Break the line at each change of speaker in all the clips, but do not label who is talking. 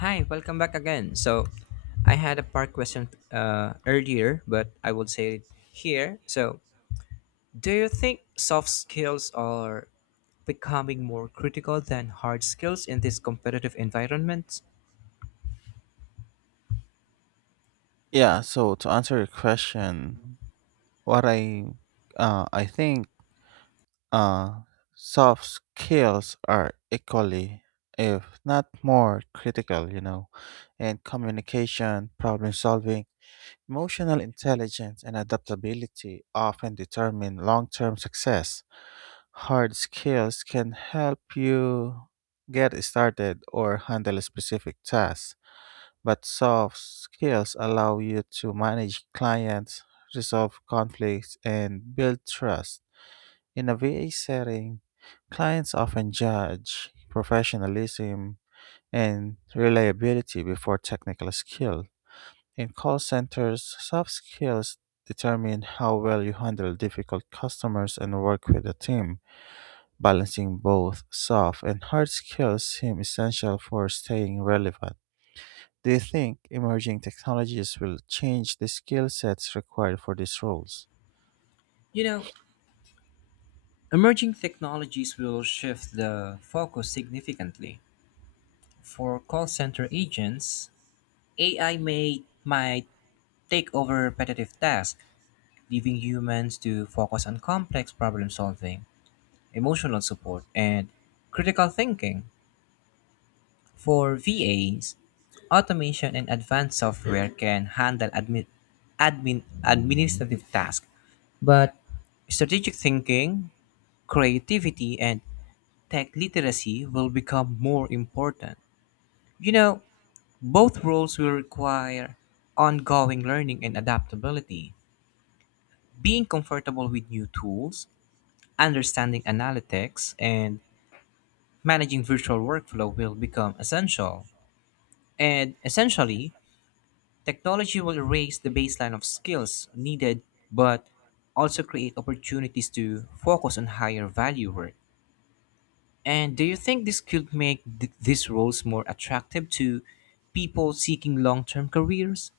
Hi, welcome back again. I had a part question earlier, but I will say it here. So, do you think soft skills are becoming more critical than hard skills in this competitive environment?
Yeah, so to answer your question, what I think uh, soft skills are equally, if not more, critical. You know, and communication, problem solving, emotional intelligence, and adaptability often determine long-term success. Hard skills can help you get started or handle a specific tasks but soft skills allow you to manage clients, resolve conflicts, and build trust. In a VA setting, clients often judge professionalism and reliability before technical skill. In call centers, soft skills determine how well you handle difficult customers and work with a team. Balancing both soft and hard skills seem essential for staying relevant. Do you think emerging technologies will change the skill sets required for these roles?
You know, emerging technologies will shift the focus significantly. For call center agents, AI may might take over repetitive tasks, leaving humans to focus on complex problem solving, emotional support, and critical thinking. For VAs, automation and advanced software can handle administrative tasks, but strategic thinking, creativity, and tech literacy will become more important. You know, both roles will require ongoing learning and adaptability. Being comfortable with new tools, understanding analytics, and managing virtual workflow will become essential, and essentially, technology will erase the baseline of skills needed but also create opportunities to focus on higher value work. And do you think this could make these roles more attractive to people seeking long term careers?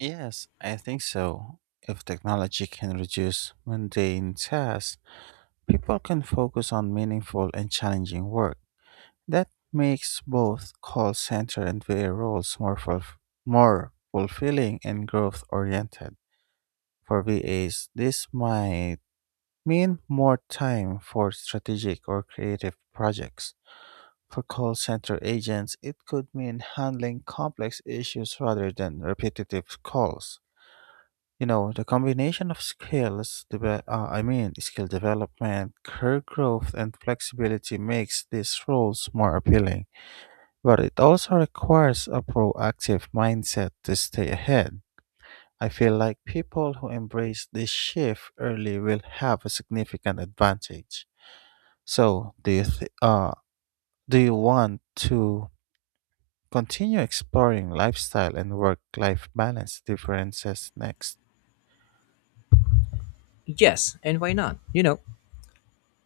Yes, I think so. If technology can reduce mundane tasks, people can focus on meaningful and challenging work. That makes both call center and VA roles more fulfilling and growth oriented. For VAs, this might mean more time for strategic or creative projects. For call center agents, it could mean handling complex issues rather than repetitive calls. You know, the combination of I mean, skill development, career growth, and flexibility makes these roles more appealing. But it also requires a proactive mindset to stay ahead. I feel like people who embrace this shift early will have a significant advantage. So, do you want to continue exploring lifestyle and work life balance differences next?
Yes, and why not? You know,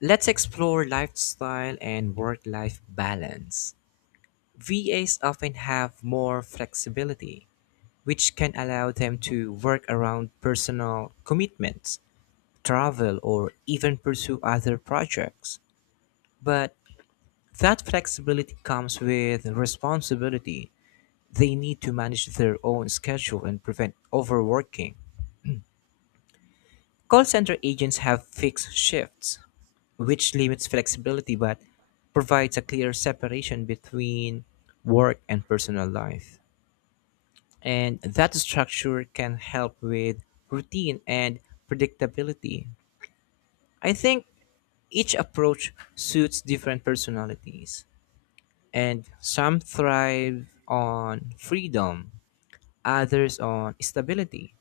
let's explore lifestyle and work life balance. VAs often have more flexibility which can allow them to work around personal commitments, travel, or even pursue other projects. But that flexibility comes with responsibility. They need to manage their own schedule and prevent overworking. Call center agents have fixed shifts, which limits flexibility but provides a clear separation between work and personal life, and that structure can help with routine and predictability. I think each approach suits different personalities, and some thrive on freedom, others on stability.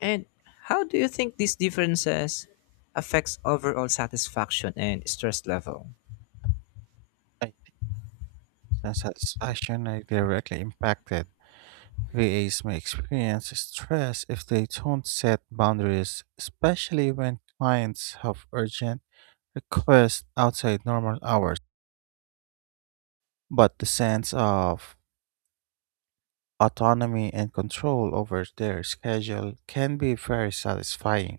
And how do you think these differences affects overall satisfaction and stress level?
I satisfaction are directly impacted. VAs may experience stress if they don't set boundaries, especially when clients have urgent requests outside normal hours. But the sense of autonomy and control over their schedule can be very satisfying.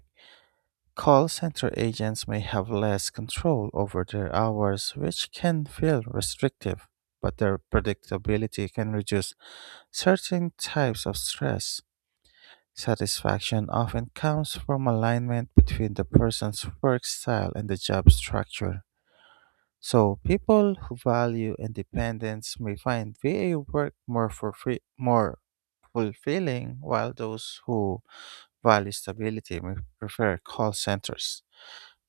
Call center agents may have less control over their hours, which can feel restrictive, but their predictability can reduce certain types of stress. Satisfaction often comes from alignment between the person's work style and the job structure. So, people who value independence may find VA work more fulfilling, while those who value stability may prefer call centers.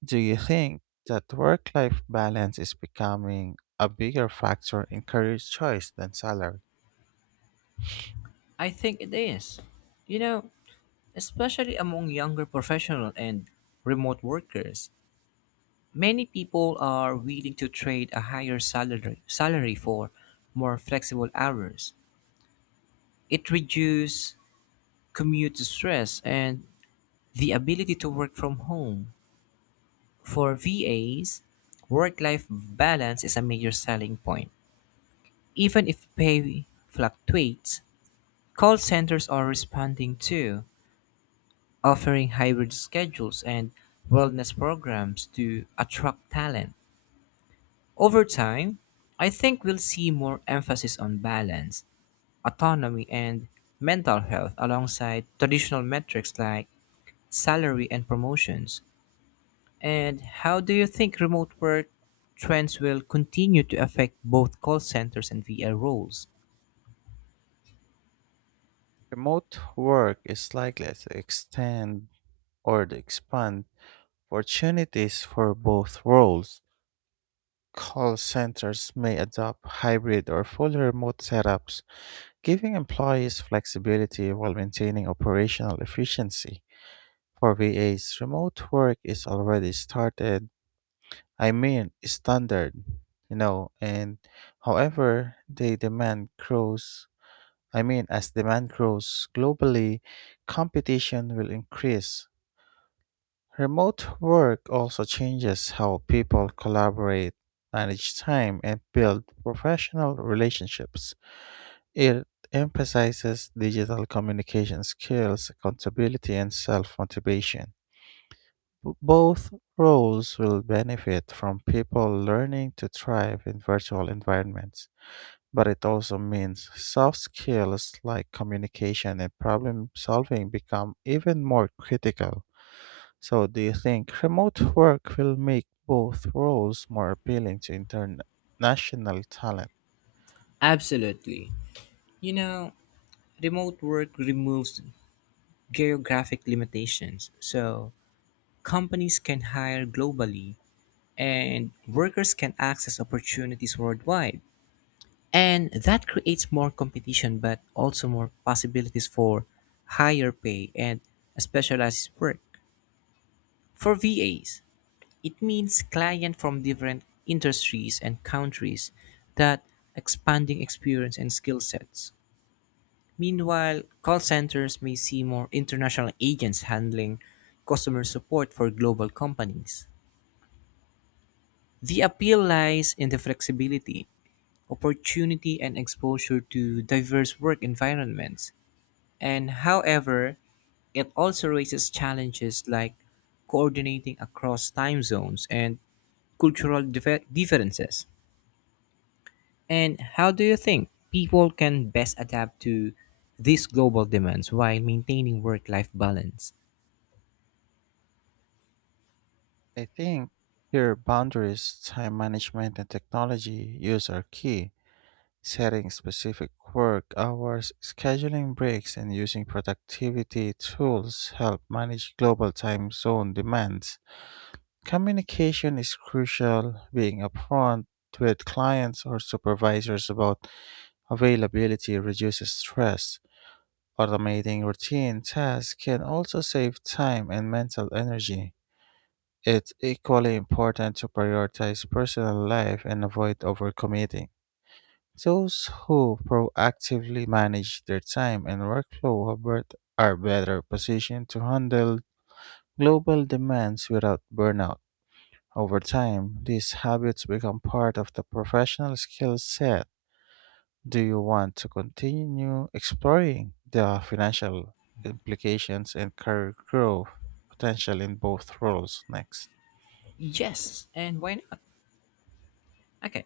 Do you think that work life balance is becoming a bigger factor in career choice than salary?
I think it is. You know, especially among younger professional and remote workers, many people are willing to trade a higher salary for more flexible hours. It reduces commute stress and the ability to work from home. For VAs, work-life balance is a major selling point. Even if pay fluctuates, call centers are responding too, offering hybrid schedules and wellness programs to attract talent. Over time, I think we'll see more emphasis on balance, autonomy, and mental health alongside traditional metrics like salary and promotions. And how do you think remote work trends will continue to affect both call centers and VR roles?
Remote work is likely to extend or to expand opportunities for both roles. Call centers may adopt hybrid or fully remote setups, giving employees flexibility while maintaining operational efficiency. For VAs, remote work is already started I mean, standard, you know, and however the demand grows, I mean, as demand grows globally, competition will increase. Remote work also changes how people collaborate, manage time, and build professional relationships. It emphasizes digital communication skills, accountability, and self motivation. Both roles will benefit from people learning to thrive in virtual environments, but it also means soft skills like communication and problem solving become even more critical. So, do you think remote work will make both roles more appealing to international talent?
Absolutely. You know, remote work removes geographic limitations, so companies can hire globally and workers can access opportunities worldwide. And that creates more competition, but also more possibilities for higher pay and specialized work. For VAs, it means clients from different industries and countries that expanding experience and skill sets. Meanwhile, call centers may see more international agents handling customer support for global companies. The appeal lies in the flexibility, opportunity, and exposure to diverse work environments. And however, it also raises challenges like coordinating across time zones and cultural differences. And how do you think people can best adapt to these global demands while maintaining work life balance?
I think here boundaries, time management, and technology use are key. Setting specific work hours, scheduling breaks, and using productivity tools help manage global time zone demands. Communication is crucial, being upfront with clients or supervisors about availability reduces stress. Automating routine tasks can also save time and mental energy. It's equally important to prioritize personal life and avoid overcommitting. Those who proactively manage their time and workflow are better positioned to handle global demands without burnout. Over time, these habits become part of the professional skill set. Do you want to continue exploring the financial implications and career growth potential in both roles next?
Yes, and why not? Okay,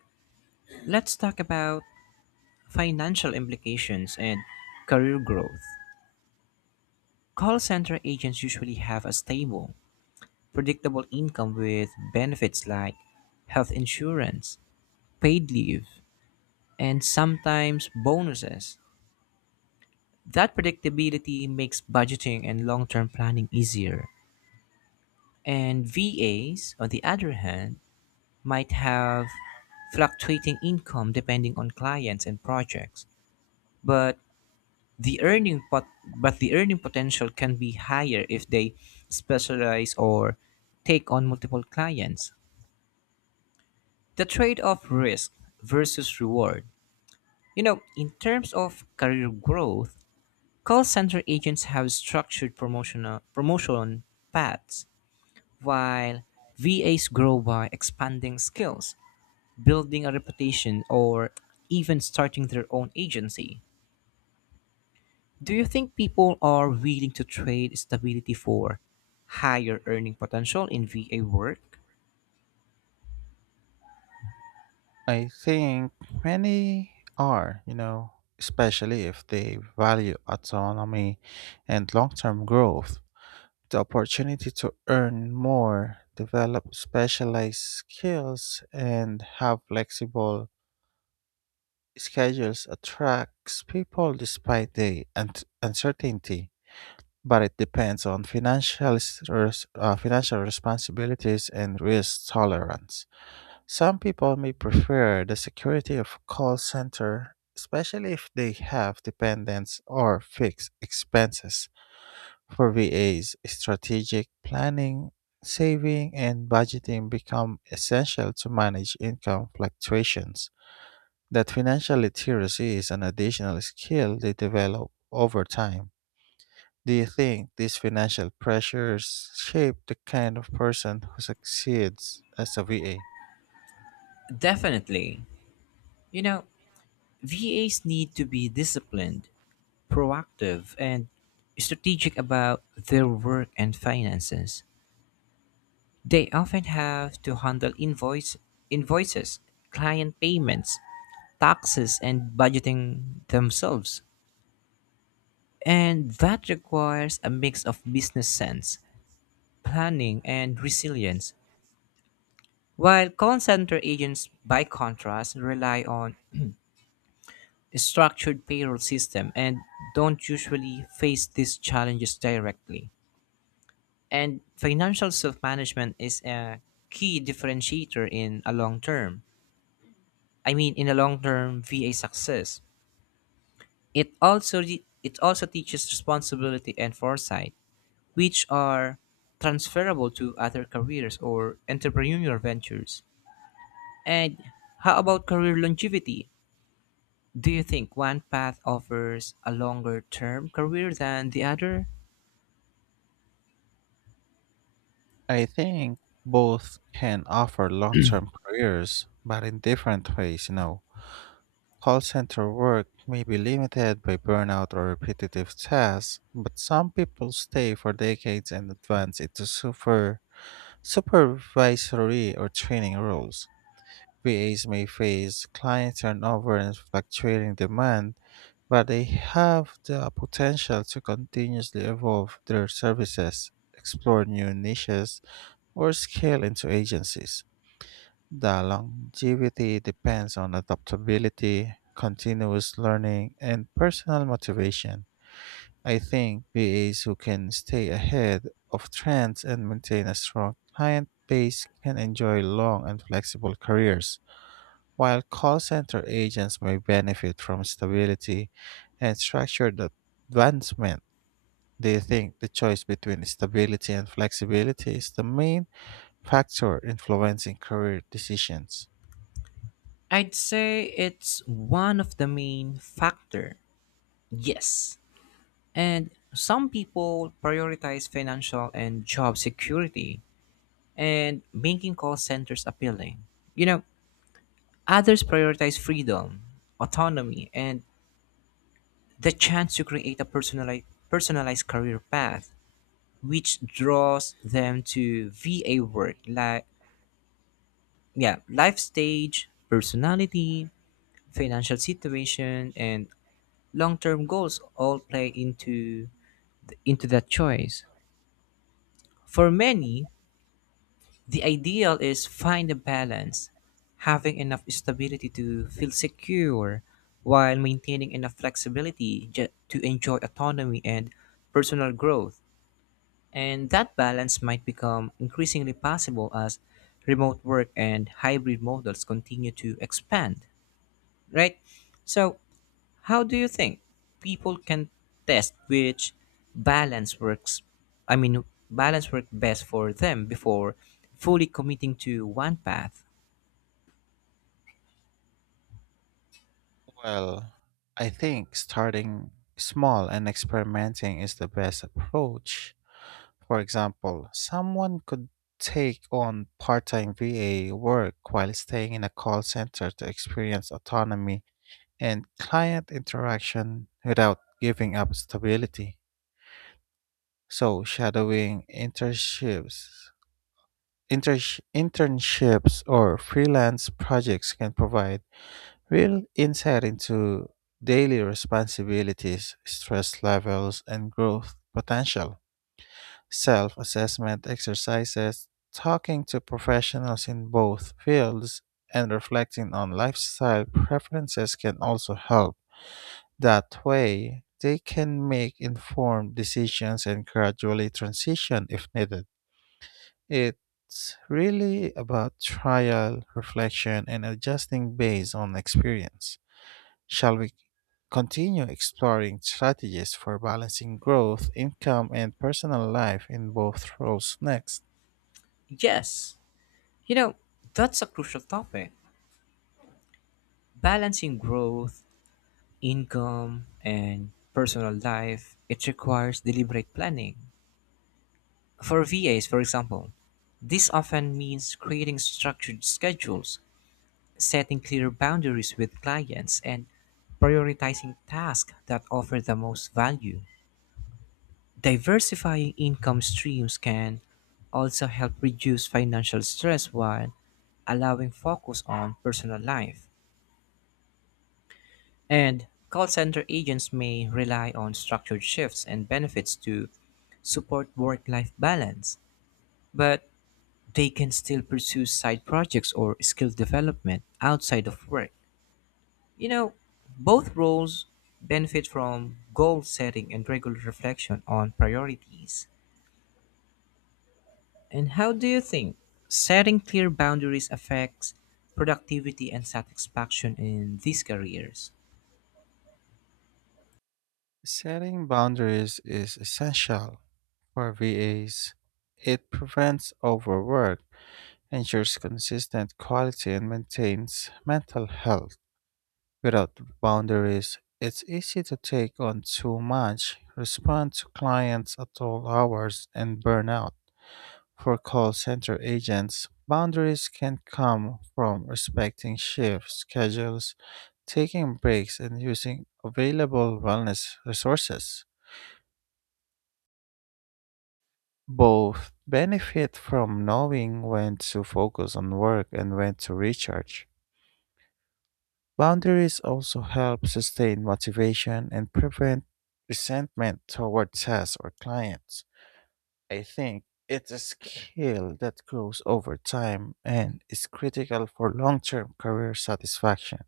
let's talk about financial implications and career growth. Call center agents usually have a stable, predictable income with benefits like health insurance, paid leave, and sometimes bonuses. That predictability makes budgeting and long term planning easier. And VAs, on the other hand, might have fluctuating income depending on clients and projects. But the earning pot- but the earning potential can be higher if they specialize or take on multiple clients. The trade-off risk versus reward. You know, in terms of career growth, call center agents have promotion paths, while VAs grow by expanding skills, building a reputation, or even starting their own agency. Do you think people are willing to trade stability for higher earning potential in VA work?
I think many are, you know, especially if they value autonomy and long term growth. The opportunity to earn more, develop specialized skills, and have flexible schedules attracts people despite the uncertainty. But it depends on financial responsibilities and risk tolerance. Some people may prefer the security of a call center, especially if they have dependents or fixed expenses. For VAs, strategic planning, saving, and budgeting become essential to manage income fluctuations. That financial literacy is an additional skill they develop over time. Do you think these financial pressures shape the kind of person who succeeds as a VA?
Definitely. You know, VAs need to be disciplined, proactive, and strategic about their work and finances. They often have to handle invoices, client payments, taxes, and budgeting themselves. And that requires a mix of business sense, planning, and resilience. While call center agents, by contrast, rely on a structured payroll system and don't usually face these challenges directly. And financial self management is a key differentiator in a long-term VA success. It it also teaches responsibility and foresight, which are transferable to other careers or entrepreneurial ventures. And how about career longevity? Do you think one path offers a longer-term career than the other?
I think both can offer long term careers, but in different ways, you know. Call center work may be limited by burnout or repetitive tasks, but some people stay for decades and advance into supervisory or training roles. VAs may face client turnover and fluctuating demand, but they have the potential to continuously evolve their services, explore new niches, or scale into agencies. The longevity depends on adaptability, continuous learning, and personal motivation. I think VAs who can stay ahead of trends and maintain a strong client base can enjoy long and flexible careers, while call center agents may benefit from stability and structured advancement. Do you think the choice between stability and flexibility is the main factor influencing career decisions?
I'd say it's one of the main factor. Yes. And some people prioritize financial and job security and making call centers appealing. You know, others prioritize freedom, autonomy, and the chance to create a personalized career path, which draws them to VA work like, yeah, life stage, personality, financial situation, and long term goals all play into that choice. For many, the ideal is find a balance, having enough stability to feel secure while maintaining enough flexibility to enjoy autonomy and personal growth. And that balance might become increasingly possible as remote work and hybrid models continue to expand, right? So, how do you think people can test which balance works? I mean, balance work best for them before fully committing to one path?
Well, I think starting small and experimenting is the best approach. For example, someone could take on part time VA work while staying in a call center to experience autonomy and client interaction without giving up stability. So, shadowing internships or freelance projects can provide real insight into daily responsibilities, stress levels, and growth potential. Self assessment exercises, talking to professionals in both fields, and reflecting on lifestyle preferences can also help. That way, they can make informed decisions and gradually transition if needed. It's really about trial, reflection, and adjusting based on experience. Shall we continue exploring strategies for balancing growth, income, and personal life in both roles next?
Yes, you know, that's a crucial topic. Balancing growth, income, and personal life, it requires deliberate planning. For VAs, for example, this often means creating structured schedules setting clear boundaries with clients, and prioritizing tasks that offer the most value. Diversifying income streams can also help reduce financial stress while allowing focus on personal life. And call center agents may rely on structured shifts and benefits to support work life balance, but they can still pursue side projects or skill development outside of work. You know, both roles benefit from goal setting and regular reflection on priorities. And how do you think setting clear boundaries affects productivity and satisfaction in these careers?
Setting boundaries is essential for VAs. It prevents overwork, ensures consistent quality, and maintains mental health. Without boundaries, it's easy to take on too much, respond to clients at all hours, and burn out. For call center agents, boundaries can come from respecting shift schedules, taking breaks, and using available wellness resources. Both benefit from knowing when to focus on work and when to recharge. Boundaries also help sustain motivation and prevent resentment toward tasks or clients. I think it's a skill that grows over time and is critical for long term career satisfaction.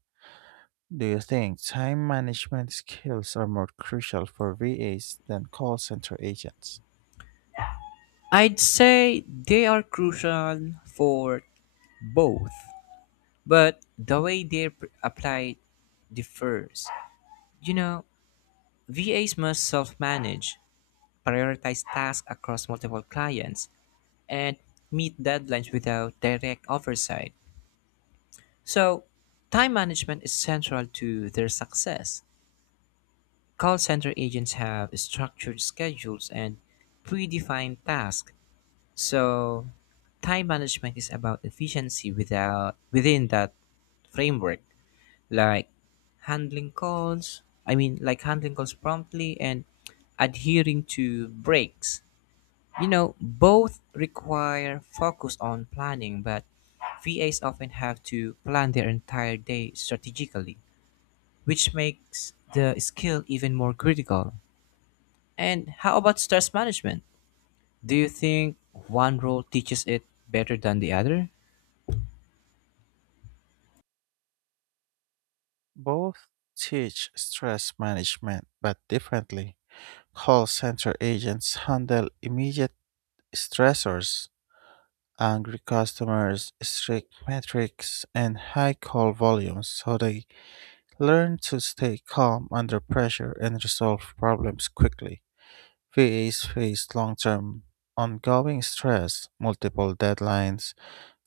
Do you think time management skills are more crucial for VAs than call center agents?
I'd say they are crucial for both, but the way they're applied differs. You know, VAs must self manage, prioritize tasks across multiple clients, and meet deadlines without direct oversight. So, time management is central to their success. Call center agents have structured schedules and predefined tasks. So, time management is about efficiency without within that framework, like handling calls, I mean like handling calls promptly and adhering to breaks. You know, both require focus on planning, but VAs often have to plan their entire day strategically, which makes the skill even more critical. And how about stress management? Do you think one role teaches it better than the other?
Both teach stress management, but differently. Call center agents handle immediate stressors, angry customers, strict metrics, and high call volumes, so they learn to stay calm under pressure and resolve problems quickly. VAs face long term ongoing stress, multiple deadlines,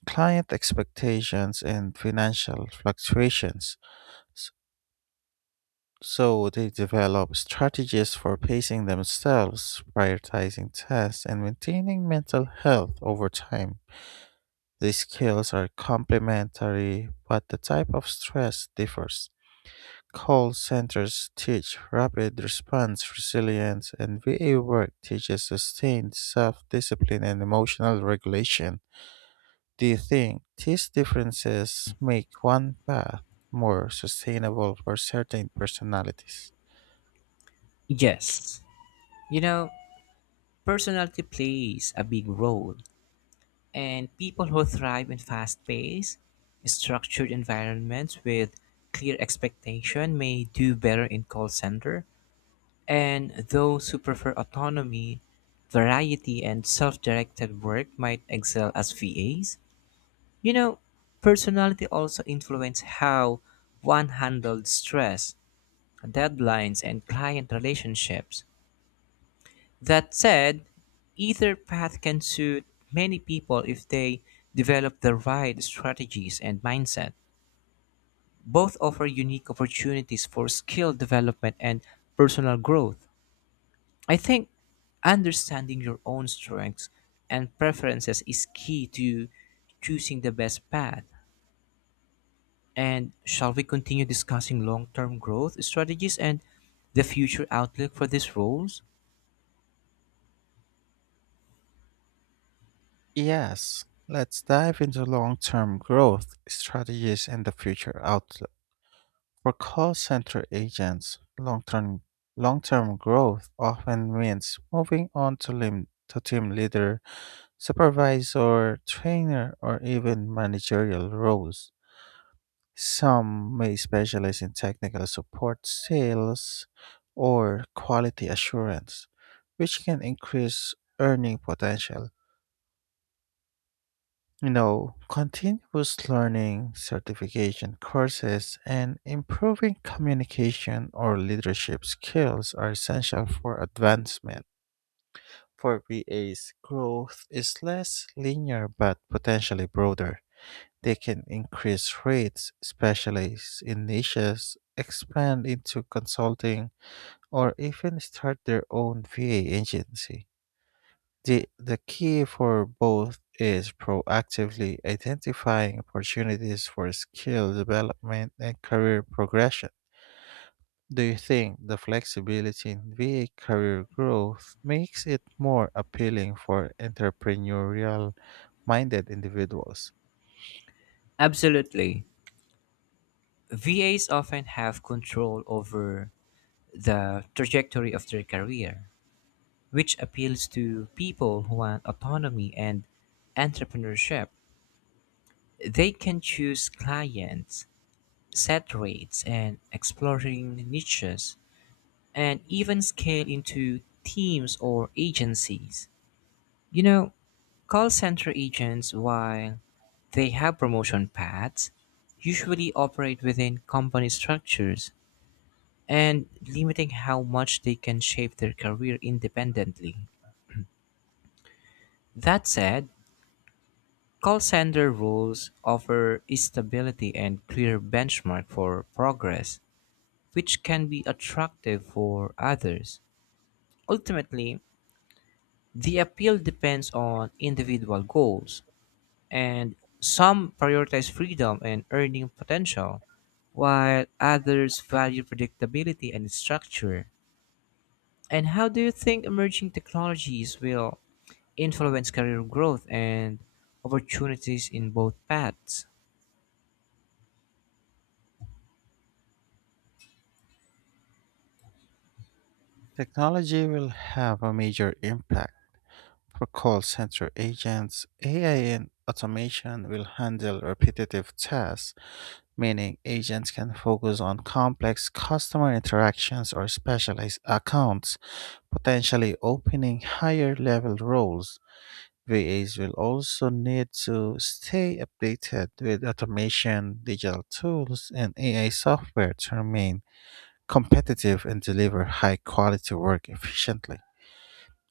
client expectations, and financial fluctuations. S- So they develop strategies for pacing themselves, prioritizing tasks, and maintaining mental health over time. These skills are complementary, but the type of stress differs. Call centers teach rapid response resilience, and VA work teaches sustained self discipline and emotional regulation. Do you think these differences make one path more sustainable for certain personalities?
Yes. You know, personality plays a big role, and people who thrive in fast paced, structured environments with clear expectation may do better in call center. And those who prefer autonomy, variety, and self directed work might excel as VAs. You know, personality also influences how one handled stress, deadlines, and client relationships. That said, either path can suit many people if they develop the right strategies and mindset. Both offer unique opportunities for skill development and personal growth. I think understanding your own strengths and preferences is key to choosing the best path. And shall we continue discussing long term growth strategies and the future outlook for these roles?
Yes, let's dive into long term growth strategies and the future outlook. For call center agents, long term growth often means moving on to, lim- to team leader supervisor, trainer, or even managerial roles. Some may specialize in technical support, sales, or quality assurance, which can increase earning potential. You know, continuous learning, certification courses, and improving communication or leadership skills are essential for advancement. For VAs, growth is less linear but potentially broader. They can increase rates, specialize in niches, expand into consulting, or even start their own VA agency. The key for both is proactively identifying opportunities for skill development and career progression. Do you think the flexibility in VA career growth makes it more appealing for entrepreneurial minded individuals?
Absolutely. VAs often have control over the trajectory of their career, which appeals to people who want autonomy and entrepreneurship. They can choose clients set rates and exploring niches, and even scale into teams or agencies. You know, call center agents, while they have promotion paths, usually operate within company structures and limiting how much they can shape their career independently. That said, call center roles offer stability and clear benchmark for progress, which can be attractive for others. Ultimately, the appeal depends on individual goals, and some prioritize freedom and earning potential, while others value predictability and structure. And how do you think emerging technologies will influence career growth and opportunities in both paths?
Technology will have a major impact for call center agents. AI and automation will handle repetitive tasks, meaning agents can focus on complex customer interactions or specialized accounts, potentially opening higher level roles. VAs will also need to stay updated with automation, digital tools, and AI software to remain competitive and deliver high quality work efficiently.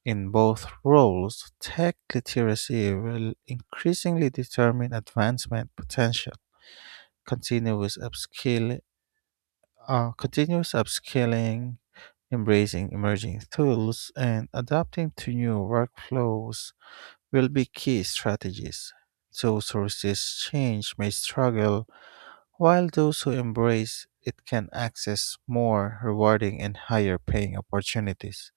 In both roles, tech literacy will increasingly determine advancement potential. Continuous upskill, Continuous upskilling, embracing emerging tools, and adapting to new workflows will be key strategies. Those who resist change may struggle, while those who embrace it can access more rewarding and higher paying opportunities.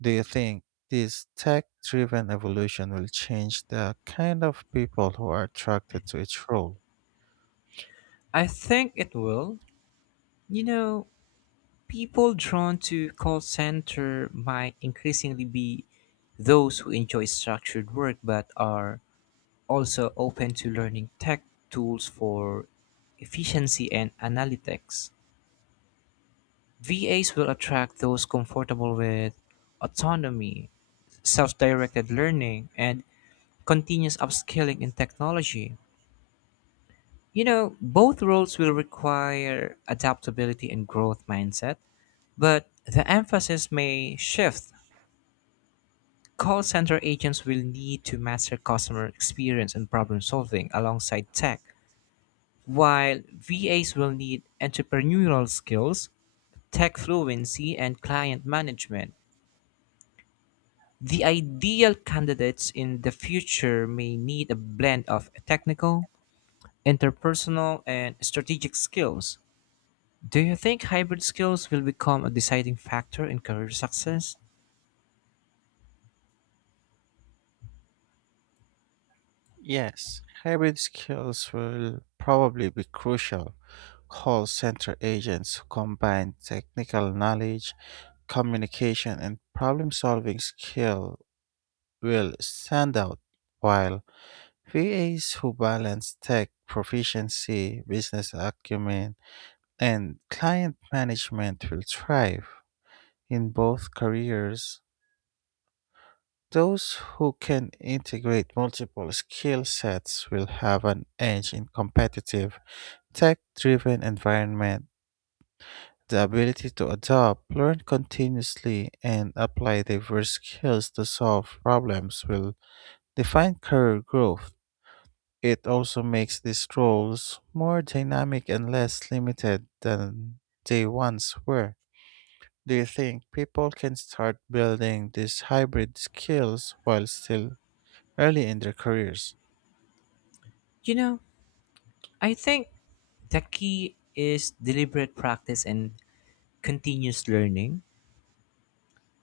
Do you think this tech driven evolution will change the kind of people who are attracted to each role?
I think it will. You know, people drawn to call center might increasingly be those who enjoy structured work but are also open to learning tech tools for efficiency and analytics. VAs will attract those comfortable with autonomy, self directed learning, and continuous upskilling in technology. You know, both roles will require adaptability and growth mindset, but the emphasis may shift. Call center agents will need to master customer experience and problem solving alongside tech. While VAs will need entrepreneurial skills, tech fluency, and client management, the ideal candidates in the future may need a blend of technical, interpersonal, and strategic skills. Do you think hybrid skills will become a deciding factor in career success?
Yes, hybrid skills will probably be crucial. Call center agents who combine technical knowledge, communication, and problem solving skill will stand out, while VAs who balance tech proficiency, business acumen, and client management will thrive. In both careers, those who can integrate multiple skill sets will have an edge in competitive, tech driven environment. The ability to adapt, learn continuously, and apply diverse skills to solve problems will define career growth. It also makes these roles more dynamic and less limited than they once were. Do you think people can start building these hybrid skills while still early in their careers?
You know, I think the key is deliberate practice and continuous learning,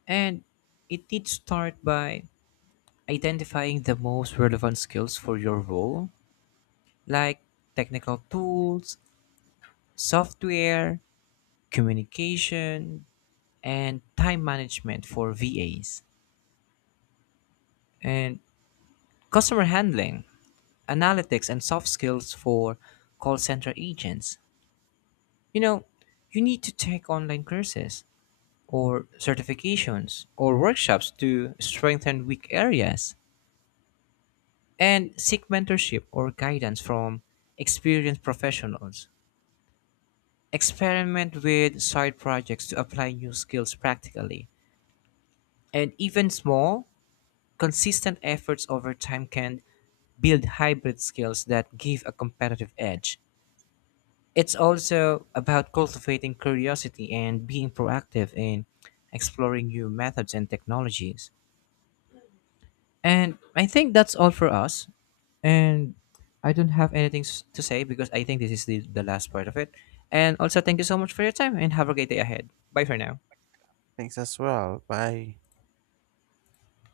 and it needs to start by identifying the most relevant skills for your role, like technical tools, software, communication, and time management for VAs, and customer handling, analytics, and soft skills for call center agents. You know, you need to take online courses or certifications or workshops to strengthen weak areas and seek mentorship or guidance from experienced professionals. Experiment with side projects to apply new skills practically. And even small, consistent efforts over time can build hybrid skills that give a competitive edge. It's also about cultivating curiosity and being proactive in exploring new methods and technologies. And I think that's all for us. And I don't have anything to say because I think this is the last part of it. And also, thank you so much for your time and have a great day ahead. Bye for now.
Thanks as well. Bye.